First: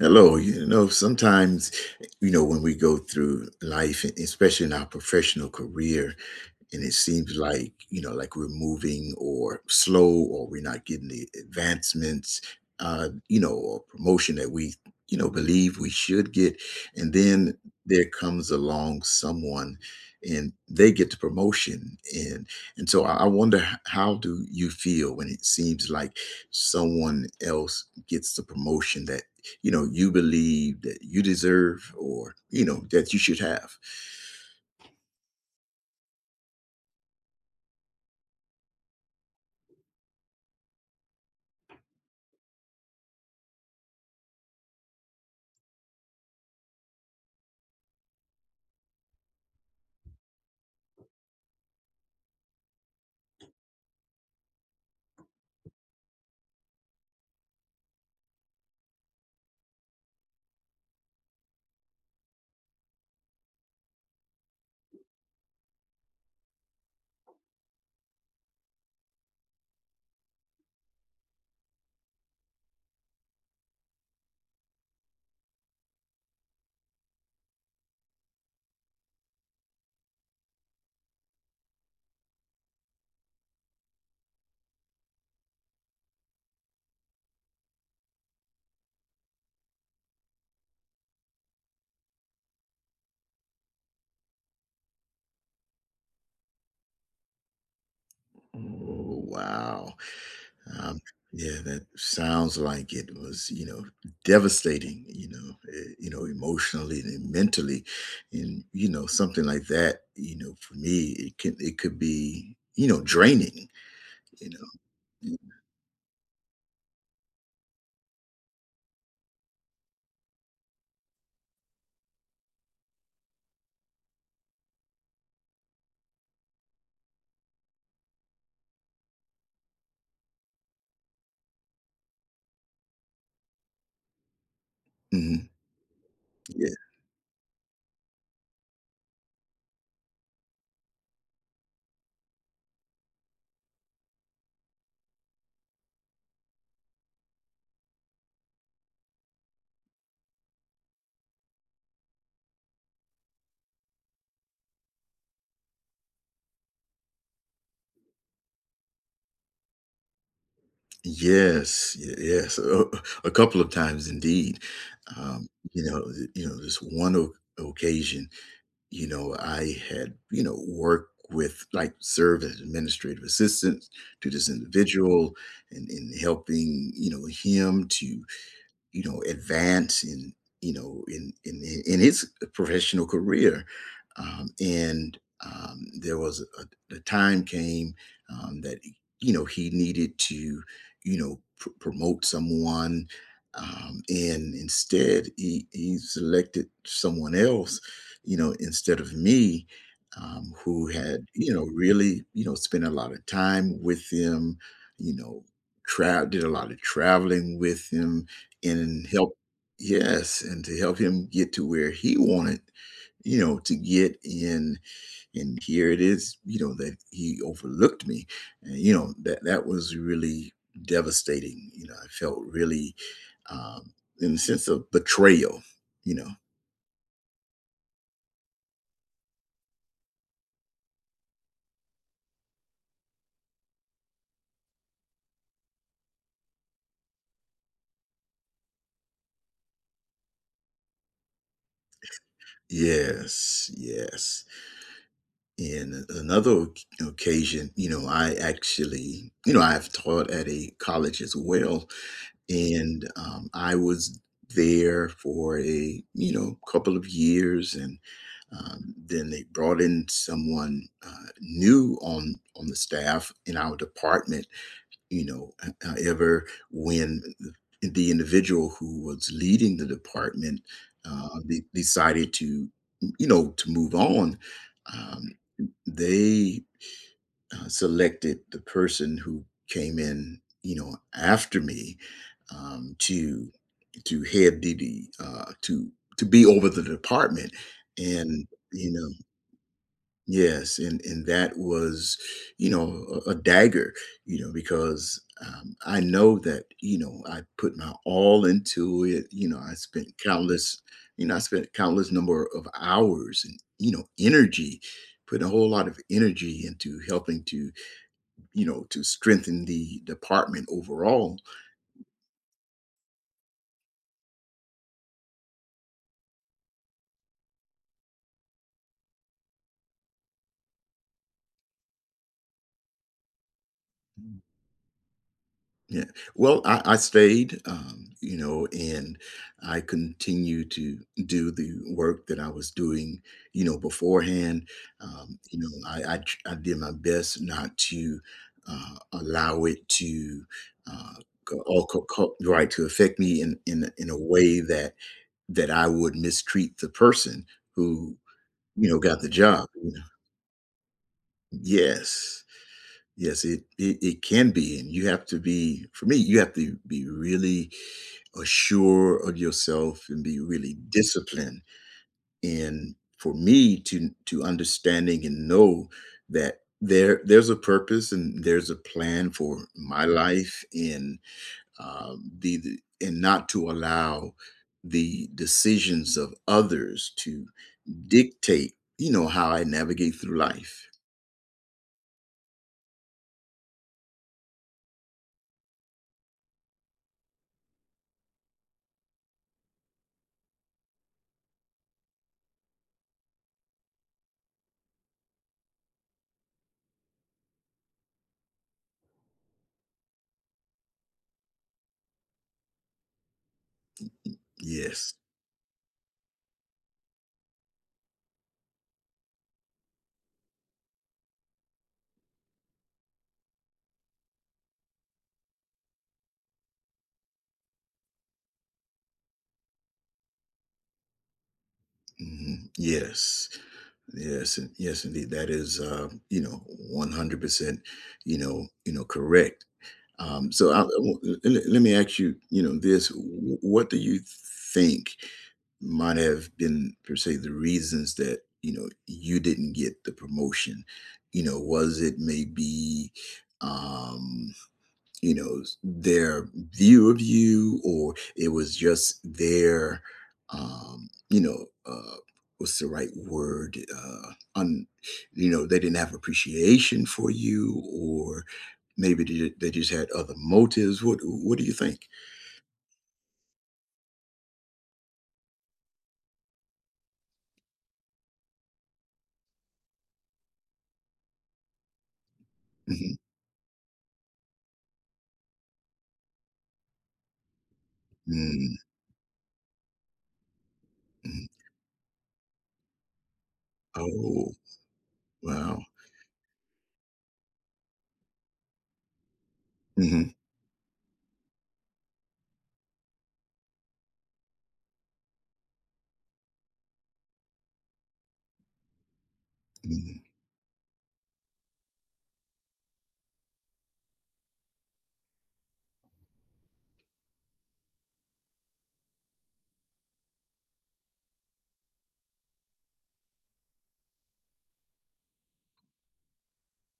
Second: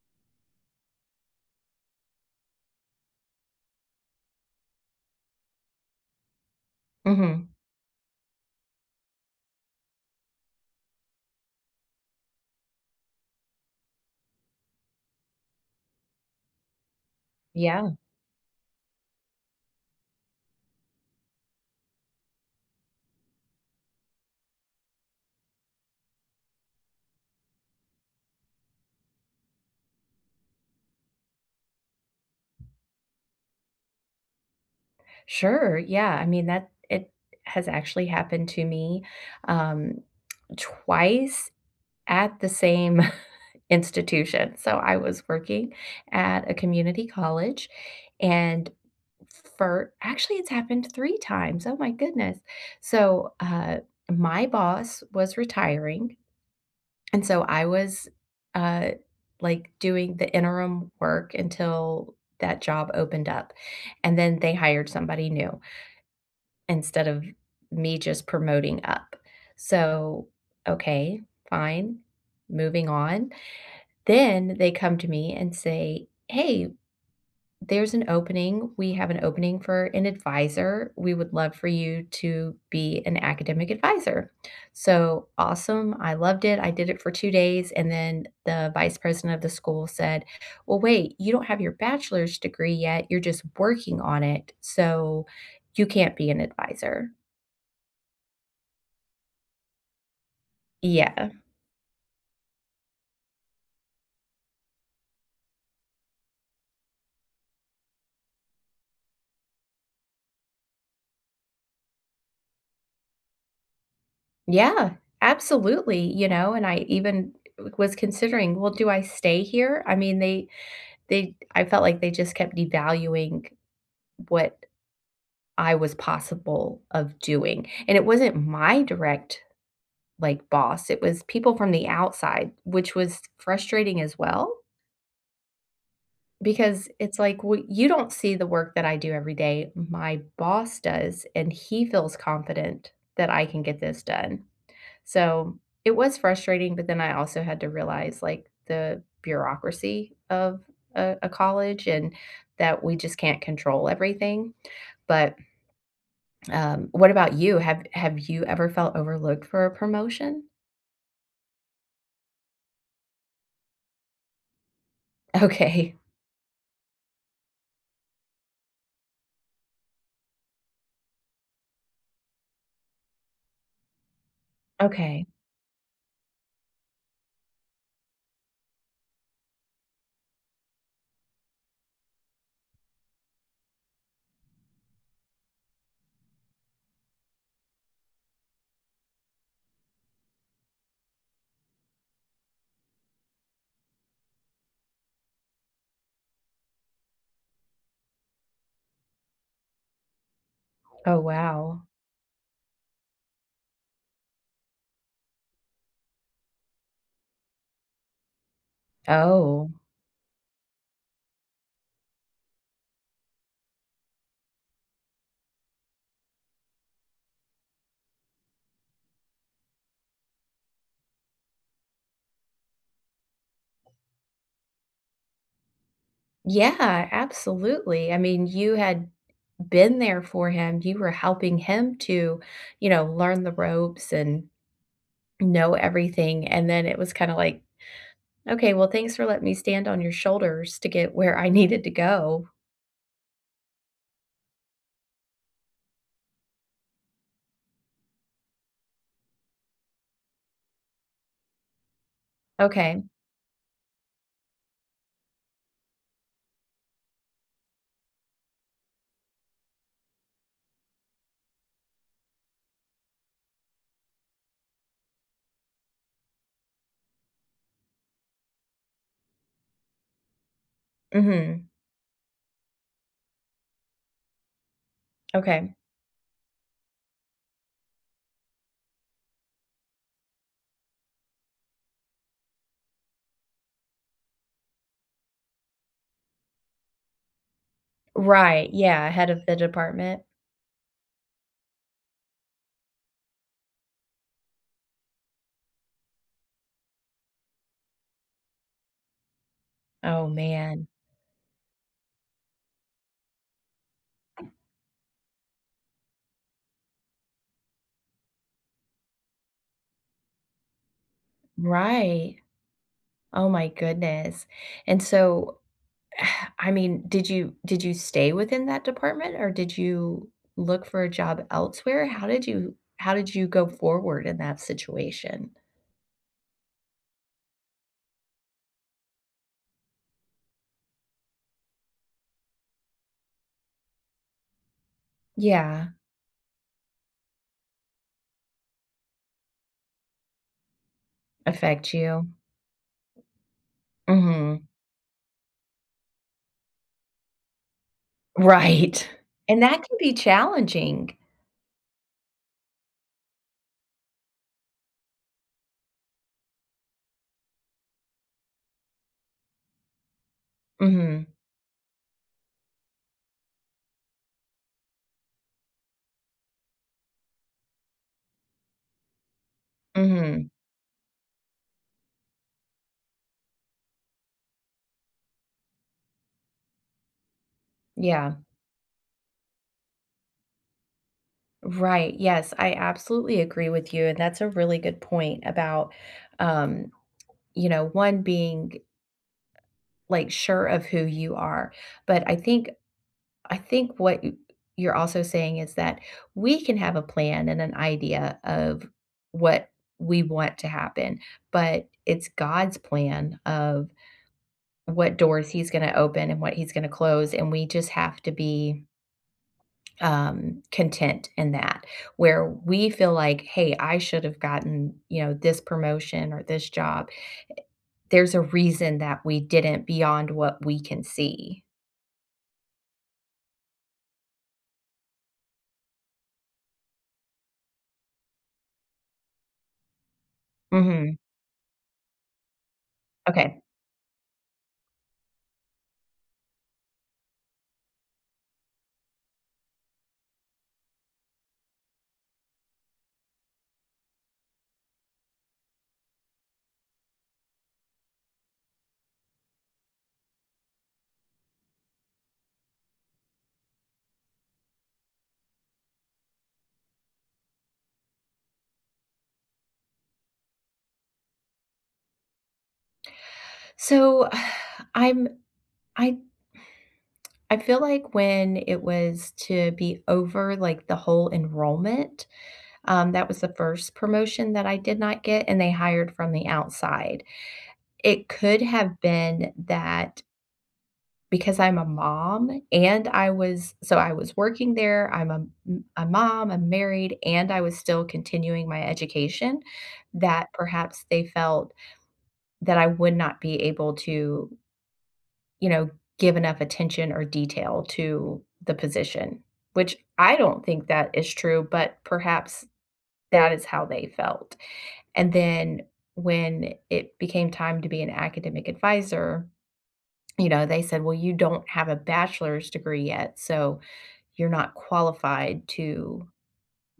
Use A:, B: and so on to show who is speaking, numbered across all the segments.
A: Hello, you know, sometimes, you know, when we go through life, especially in our professional career, and it seems
B: Mhm.
A: like, you know, like, we're moving or slow or we're not getting the advancements, uh, you know, or promotion that we, you know, believe we should get, and then
B: Yeah.
A: there comes along someone, and they get the promotion, and and so I I wonder h how do you feel when it seems like someone else gets the promotion that, you know, you believe that you deserve or, you know, that you should have?
B: Sure, yeah, I mean, that it has actually happened to me, um, twice at the same institution, so I was working at a community college, and for actually, it's happened 3 times, oh my goodness, so, uh, my boss was retiring, and so I was, uh, like, doing the interim work until that job opened up, and then they hired somebody new instead of me just promoting up, so, okay, fine, moving on. Then they come to me and say, "Hey, there's an opening, we have an opening for an adviser, we would love for you to be an academic adviser," so, awesome, I loved it, I did it for 2 days, and then the vice president of the school said, "Well, wait, you don't have your bachelor's degree yet, you're just working on it, so you can't be an adviser."
A: Oh, wow, um,
B: Yeah.
A: yeah that sounds like it was, you know, devastating, you know, eh, you know, emotionally and mentally, and, you know, something like that, you know, for me, it could it could be, you know, draining, you
B: Yeah,
A: know?
B: absolutely, you know? And I even was considering, "Well, do I stay here?" I mean, they they I felt like they just kept devaluing what I was possible of doing, and it wasn't my direct, like, boss, it was people from the outside, which was frustrating as well
A: Mhm. Yeah.
B: because it's like, "Well, you don't see the work that I do every day, my boss does, and he feels confident that I can get this done." So, it was frustrating, but then I also had to realize, like, the bureaucracy of a a college and that we just can't control everything, but um, what about you? Have have you ever felt overlooked for a promotion?
A: Yes, y yes, a a uh, a couple of times indeed, um, you
B: Okay.
A: know, eh, you know, this one o occasion, you know, I had, you know, worked with like, served as administrative assistant to this
B: Okay.
A: individual and and helping, you know, him to, you know, advance in, you know, in in in in his, eh, professional career, um, and, um, there was a a time came, um, that, y you know, he needed to, you know, p promote someone, um, and instead, he he selected someone else, you know, instead of me, um, who
B: Oh,
A: had, you know,
B: wow.
A: really, you know, spent a lot of time with him, you know, tra did a lot of traveling with him and help
B: Oh.
A: Yes, and to help him get to where he wanted, you know, to get in, and here it is, you know, that he overlooked me and you know, that that was really devastating, you know, I felt really, um, in a sense of betrayal, you know?
B: Yeah, absolutely, I mean, you had been there for him, you were helping him to, you know, learn the ropes and know everything, and then it was kinda like, "Okay, well, thanks for letting me stand on your shoulders to get where I needed to go."
A: Yes, yes. In another oc occasion, you know, I actually, you know, I've taught at a college as well,
B: Okay.
A: and, um, I was there for a, you know, couple of years, and, um, then they brought in someone, uh, new on on the staff in our department, you know? H however, when the individual who was leading the department, um, de
B: Mhm.
A: decided to, you know, to move on, um,
B: Okay.
A: they, uh, selected the person who came in, you know, after me, um, to to head the the uh, to to be over the department, and,
B: Right,
A: you
B: yeah,
A: know
B: head of the department.
A: Yes, and and that was, you know, a a dagger, you know, because, um, I know that, you know, I put my all into it, you know, I spent
B: Oh,
A: countless,
B: man.
A: you know, I spent countless number o of hours and, you know, energy, put a whole lot of energy into helping to, you know, to strengthen the department overall.
B: Right, oh my goodness, and so I mean, did you did you stay within that department, or did you look for a job elsewhere? How did you how did you go forward in
A: Mm.
B: that situation?
A: Yeah, well, I I stayed, um, you know, and I continue to do the work that I was doing, you know, beforehand, um, you know,
B: Yeah.
A: I I tr I did my best not to, uh, allow it to, uh, go all
B: Affect
A: co
B: you?
A: co right to affect me in in a in a way
B: Mhm.
A: that that I would mistreat the person who, you know,
B: Right,
A: got the
B: and
A: job,
B: that
A: you
B: can
A: know
B: be challenging.
A: Yes. Yes, it it it can be, and you have to be for me, you have to be really, uh, sure of yourself and be really
B: Mhm.
A: disciplined, and for me to n to understanding and know that there there's a purpose and there's a plan for my
B: Mhm.
A: life and, um, be the and not to allow the decisions of others to
B: Yeah.
A: dictate, you know, how I navigate through life.
B: Right, yes, I absolutely agree with you, and that's a really good point about, um, you know, one being like, sure of who you are. But I think I think what you're also saying is that we can have a plan and an idea of what we want to happen, but it's God's plan of
A: Yes.
B: what doors he's gonna open and what he's gonna close, and we just have to be um, content in that, where we feel like, "Hey, I should've gotten, you know, this promotion or this job," eh, there's a reason that we didn't beyond what we can see.
A: Mhm, yes, yes, in yes, indeed, that is, um, you know, 100%, you know you know, correct. Um, so I I
B: Mhm.
A: want the a le let me ask you, you know, this, w w
B: Okay.
A: what do you think might have been per se the reasons that, you know, you didn't get the promotion? You know, was it maybe, um, you knows, their view of you? Or it was just their, um, you know, uh, what's the right word, i uh, un you know, they didn't have appreciation for you? Or maybe they d they just had other motives? What what do you think?
B: So, I'm I I feel like when it was to be over, like, the whole enrollment, um,
A: Mhm.
B: that was the 1st promotion that I did not get, and they hired from the outside, it could
A: Mm.
B: have been that
A: Mhm.
B: because I'm a mom, and I was so I was
A: Oh.
B: working there, I'm a
A: Wow.
B: m a mom, I'm married, and I was still continuing my education,
A: Mhm.
B: that perhaps they felt that I would not be able to you know, give enough attention or detail to the position, which
A: Mhm.
B: I don't think that is true, but perhaps that is how they felt. And then, when it became time to be an academic adviser, you know, they said, "Well, you don't have a bachelor's degree yet, so you're not qualified to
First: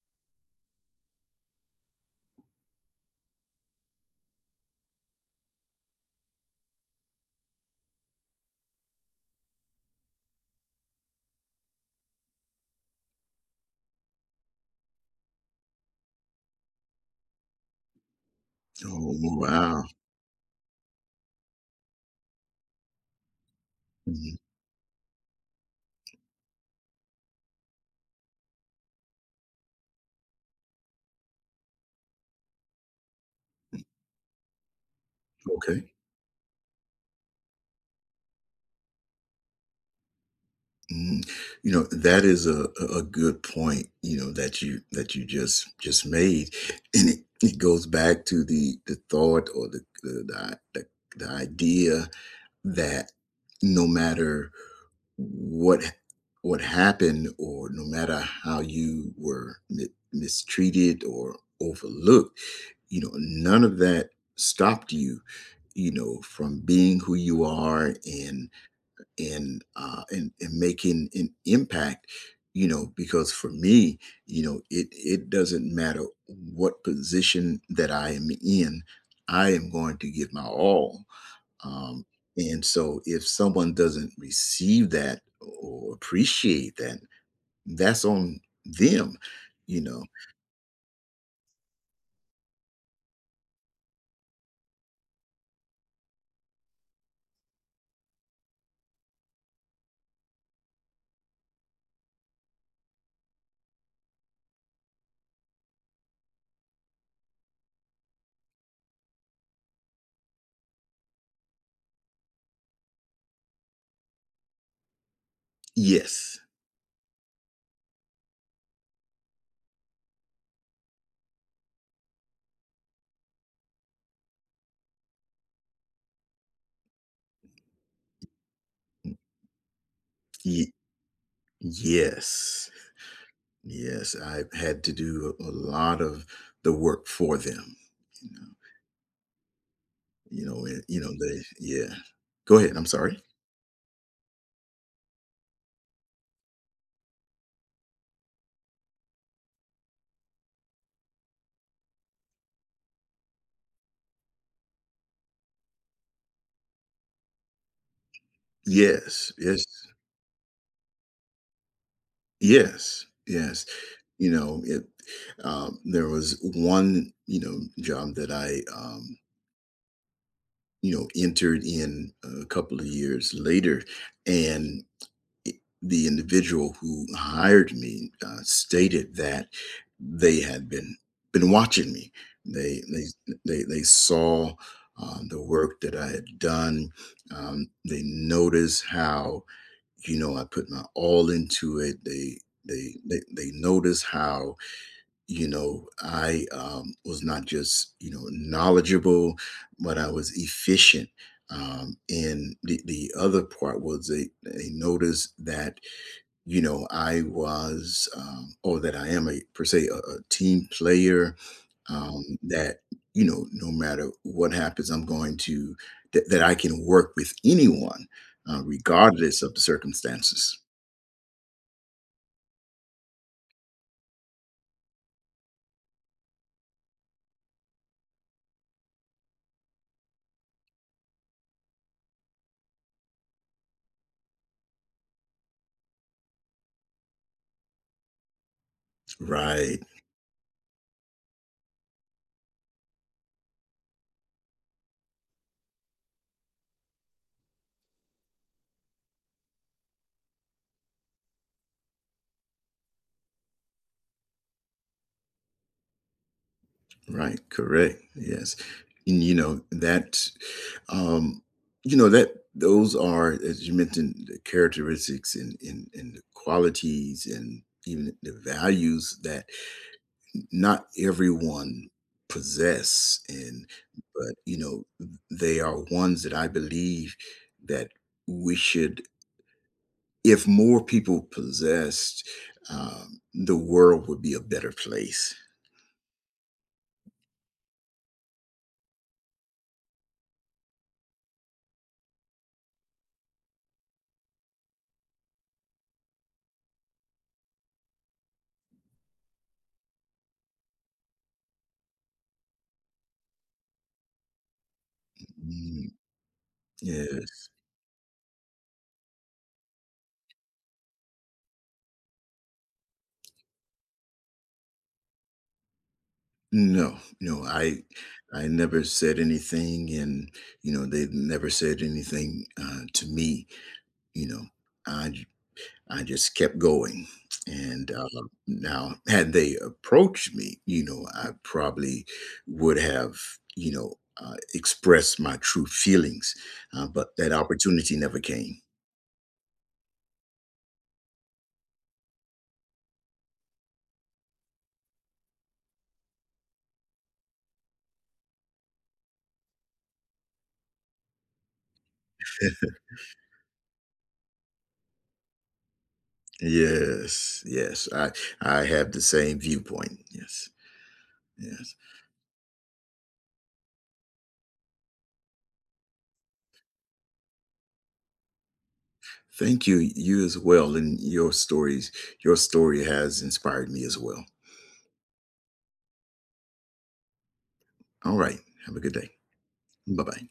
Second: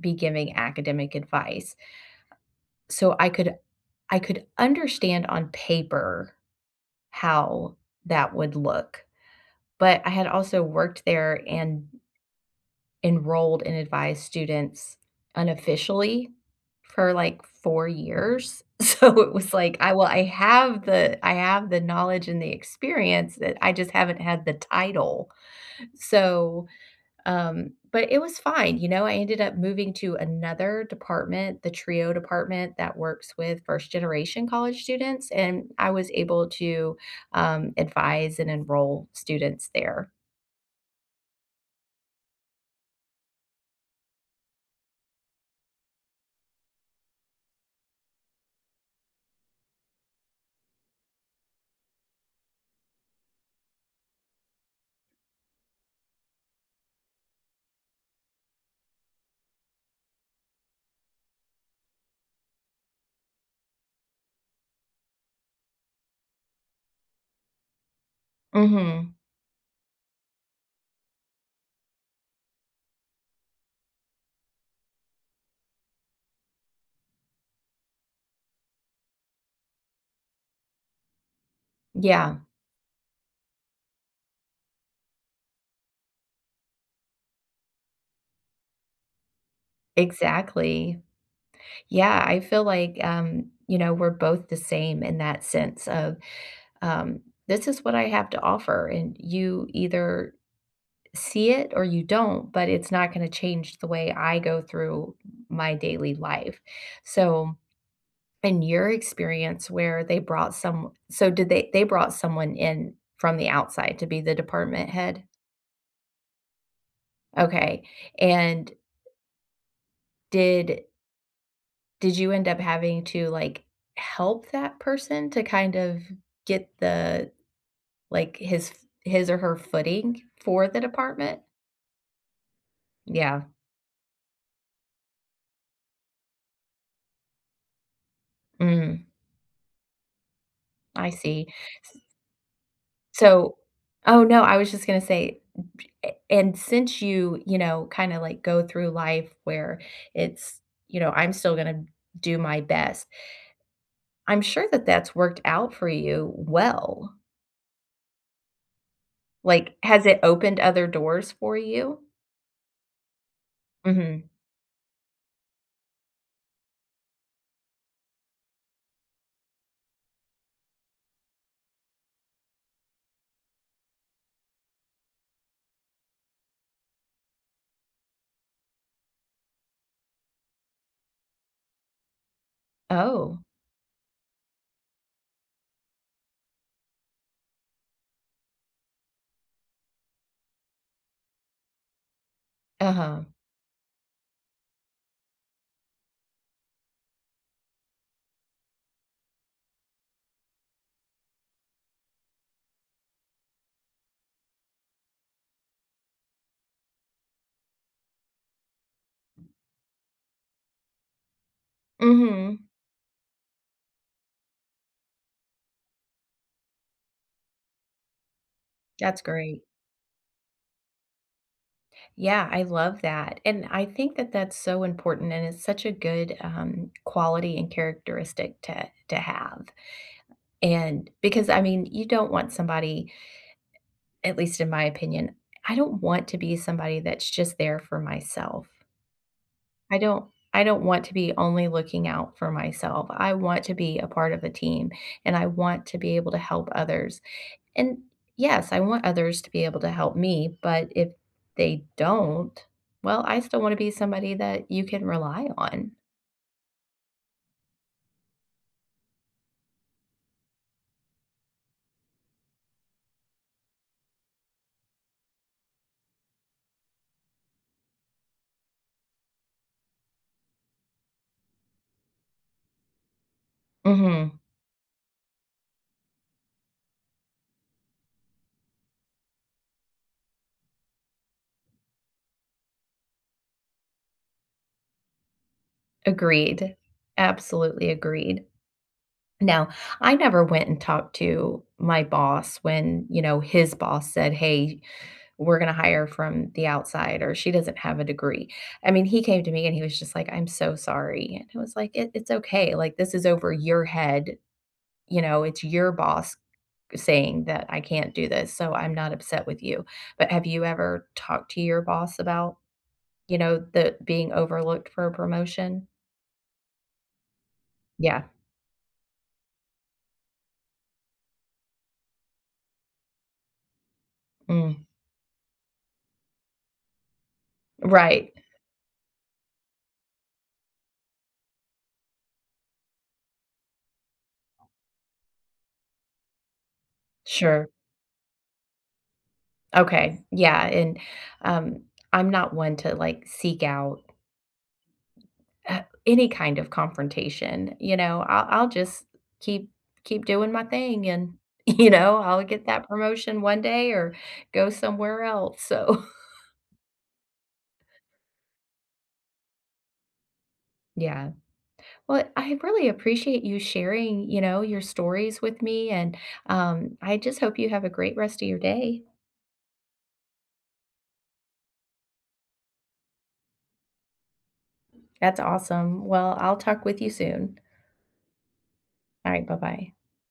B: be giving academic advice." So I could I could understand on paper how that would look. But I had also worked there and enrolled and advised students unofficially for, like, 4 years.
A: Oh,
B: So, it was like,
A: wow.
B: I well I have the I have the knowledge and the experience that I just haven't
A: Mhm.
B: had the title. So, um, but it was fine, you know, I ended up moving to another department, the TRIO department that works with
A: Mm.
B: first-generation college students, and
A: Okay.
B: I was able to, um, advise and enroll students there.
A: Mm, you know, that is a a a good point, you know, that you that you just just made, and it it goes back to the the thought or the the the i th the idea that, no matter what ha what happened or no matter how you were mi mistreated or overlooked, you know, none of that stopped you, you know, from being who you are and
B: Mhm.
A: and, uh, and and making an impact, you know, because for me, you know, it it doesn't matter what position that I am in, I am going to give my all, um,
B: Yeah.
A: and so if someone doesn't receive that o or appreciate that, that's on them, you know?
B: Exactly. Yeah I feel like um, you know, we're both the same in that sense of, um, "This is what I have to offer, and you either, see it or you don't, but it's not gonna change the way I go through my daily life," so, in your experience where they brought some so did they they brought someone in from the outside to be the department head?
A: Yes.
B: Okay, and did did you end up having to, like, help that person to kind of get the, like, his f his or her footing
A: Y
B: for the department?
A: yes.
B: Yeah.
A: Yes, I've had to do a lot of the work for them, you know.
B: Mm.
A: You know, it you
B: I
A: know, they
B: see.
A: yeah.
B: S
A: Go ahead, I'm sorry.
B: So Oh, no. I was just gonna say b p eh and since you, you know, kinda, like, go through life where it's you know, "I'm still gonna do my best" I'm sure that that's worked out for you well.
A: Yes, yes.
B: Like, has it opened other doors for you?
A: Yes, yes,
B: Mhm.
A: you know, it um, there was one, you know, job that I, um you know, entered in a couple of years later, and i the individual who hired me, uh, stated that they had been been watching me. They they th
B: Oh.
A: they they saw, uh, the work that I had done. Um, they noticed how, you know, I put my all into it. They they they
B: Uh-huh.
A: they noticed how, you know, I, um, was not just, you know, knowledgeable, but I was efficient. Um, and the the other part was they they noticed that, you know, I was, um or that I am a, per se, a a team player, um,
B: Mhm.
A: that, you know, no matter what happens, I'm going to that that I can work with anyone, uh,
B: That's
A: regardless of the
B: great.
A: circumstances.
B: Yeah, I love that, and I think that that's so important and it's such a good, um, quality and characteristic to to have. And because, I mean, you don't want somebody at least in my opinion, I don't want to be somebody that's just there for myself.
A: Right.
B: I don't I don't want to be only looking out for myself, I want to be a part of the team, and I want to be able to help others, and, yes, I want others to be able to help me, but if they don't, well, I still wanna be somebody that you can rely on.
A: Right, correct, yes, and, you know, that um, you know, that those are, as you mentioned, the characteristics and and and the qualities and even the the values that n not everyone possess, and but,
B: Mhm.
A: you know, th they are ones that I believe that we should if more people possessed, um, the world would be a better place.
B: Agreed, absolutely agreed. Now, I never went and talked to my boss when, you know, his boss said, "Hey, we're gonna hire from the outside," or, "She doesn't have a degree," I mean, he came to me, and he was just like, "I'm so sorry," And it was like, "It it's okay, like, this is over your head, you know, it's
A: Mhm.
B: your boss saying
A: Yes.
B: that I can't do this, so I'm not upset with you." But have you ever talked to your boss about, you know, the being overlooked for a promotion?
A: No, no, I
B: Yeah.
A: I never said anything, and, you know, they never said anything, uh, to me. You know?
B: Mm.
A: I j I just kept going, and, uh,
B: Right.
A: now had they approached me, you know, I probably would have, you know, uh, expressed my true feelings, uh, but that
B: Sure.
A: opportunity never came.
B: Okay. Yeah, and, um, I'm not one to, like, seek out uh, any kind of confrontation, you know? I'll I'll just keep keep doing my thing, and, you know, I'll get that promotion one day or go somewhere else so
A: Yes, yes, I I have the same viewpoint. Yes.
B: Yeah.
A: Yes.
B: Well, I really appreciate you sharing, you know, your stories with me, and, um, I just hope you have a great rest of your day.
A: Thank you, you as well, and your stories. Your story has inspired me as well.
B: That's awesome. Well, I'll talk with you soon.
A: Alright. Have a good day.
B: Alright, bye-bye.
A: Bye-bye.